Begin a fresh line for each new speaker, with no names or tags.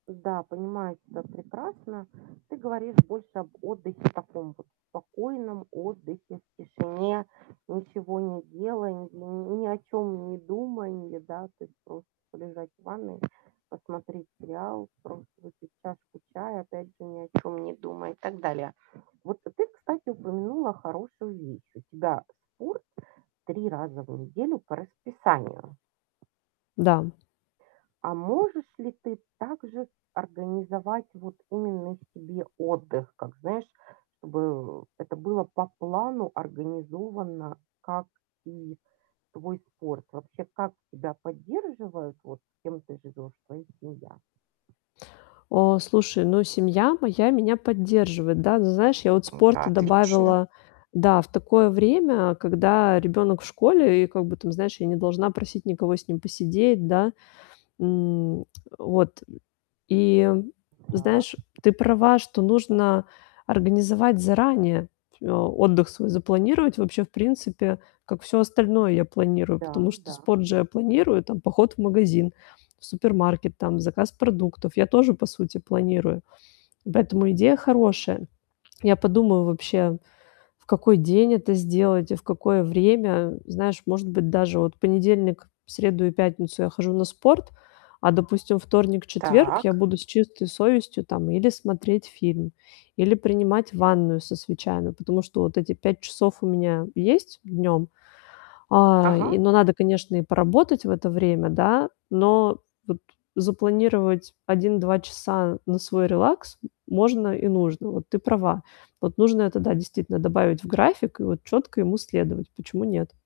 Да, понимаю тебя прекрасно. Ты говоришь больше об отдыхе таком вот, спокойном отдыхе в тишине, ничего не делая, ни ни ни о чём недуманья, да. То есть просто полежать в ванной, посмотреть сериал, просто выпить чашку чая, опять же, ни о чём не думая, и так далее. Вот ты, кстати, упомянула хорошую вещь. У тебя спорт 3 раза в неделю по расписанию.
Да.
А можешь ли ты также организовать вот именно себе отдых, как, знаешь, чтобы это было по плану организовано, как и твой спорт? Вообще, как тебя поддерживают, вот, кем ты живёшь, твоя семья?
А, слушай, ну, семья моя меня поддерживает, да. Знаешь, я вот
Это
спорта
отлично.
добавила, да, в такое время, когда ребёнок в школе, и, как бы, там, знаешь, я не должна просить никого с ним посидеть, да. М, вот. И,
Так.
знаешь, ты права, что нужно организовать заранее, отдых свой запланировать вообще, в принципе, как всё остальное я планирую.
Да,
Потому что
да.
спорт же я планирую, там, поход в магазин, в супермаркет, там, заказ продуктов я тоже, по сути, планирую. Поэтому идея хорошая. Я подумаю вообще, в какой день это сделать и в какое время. Знаешь, может быть, даже вот в понедельник, среду и пятницу я хожу на спорт, а, допустим, вторник, четверг я
Так.
буду с чистой совестью, там, или смотреть фильм, или принимать ванную со свечами, потому что вот эти 5 часов у меня есть днём, а, и,
Ага.
но надо, конечно, и поработать в это время, да. Но вот запланировать 1-2 часа на свой релакс м можно и нужно. Вот, ты права. Вот, нужно это, да, действительно, добавить в график и вот чётко ему следовать. Почему нет?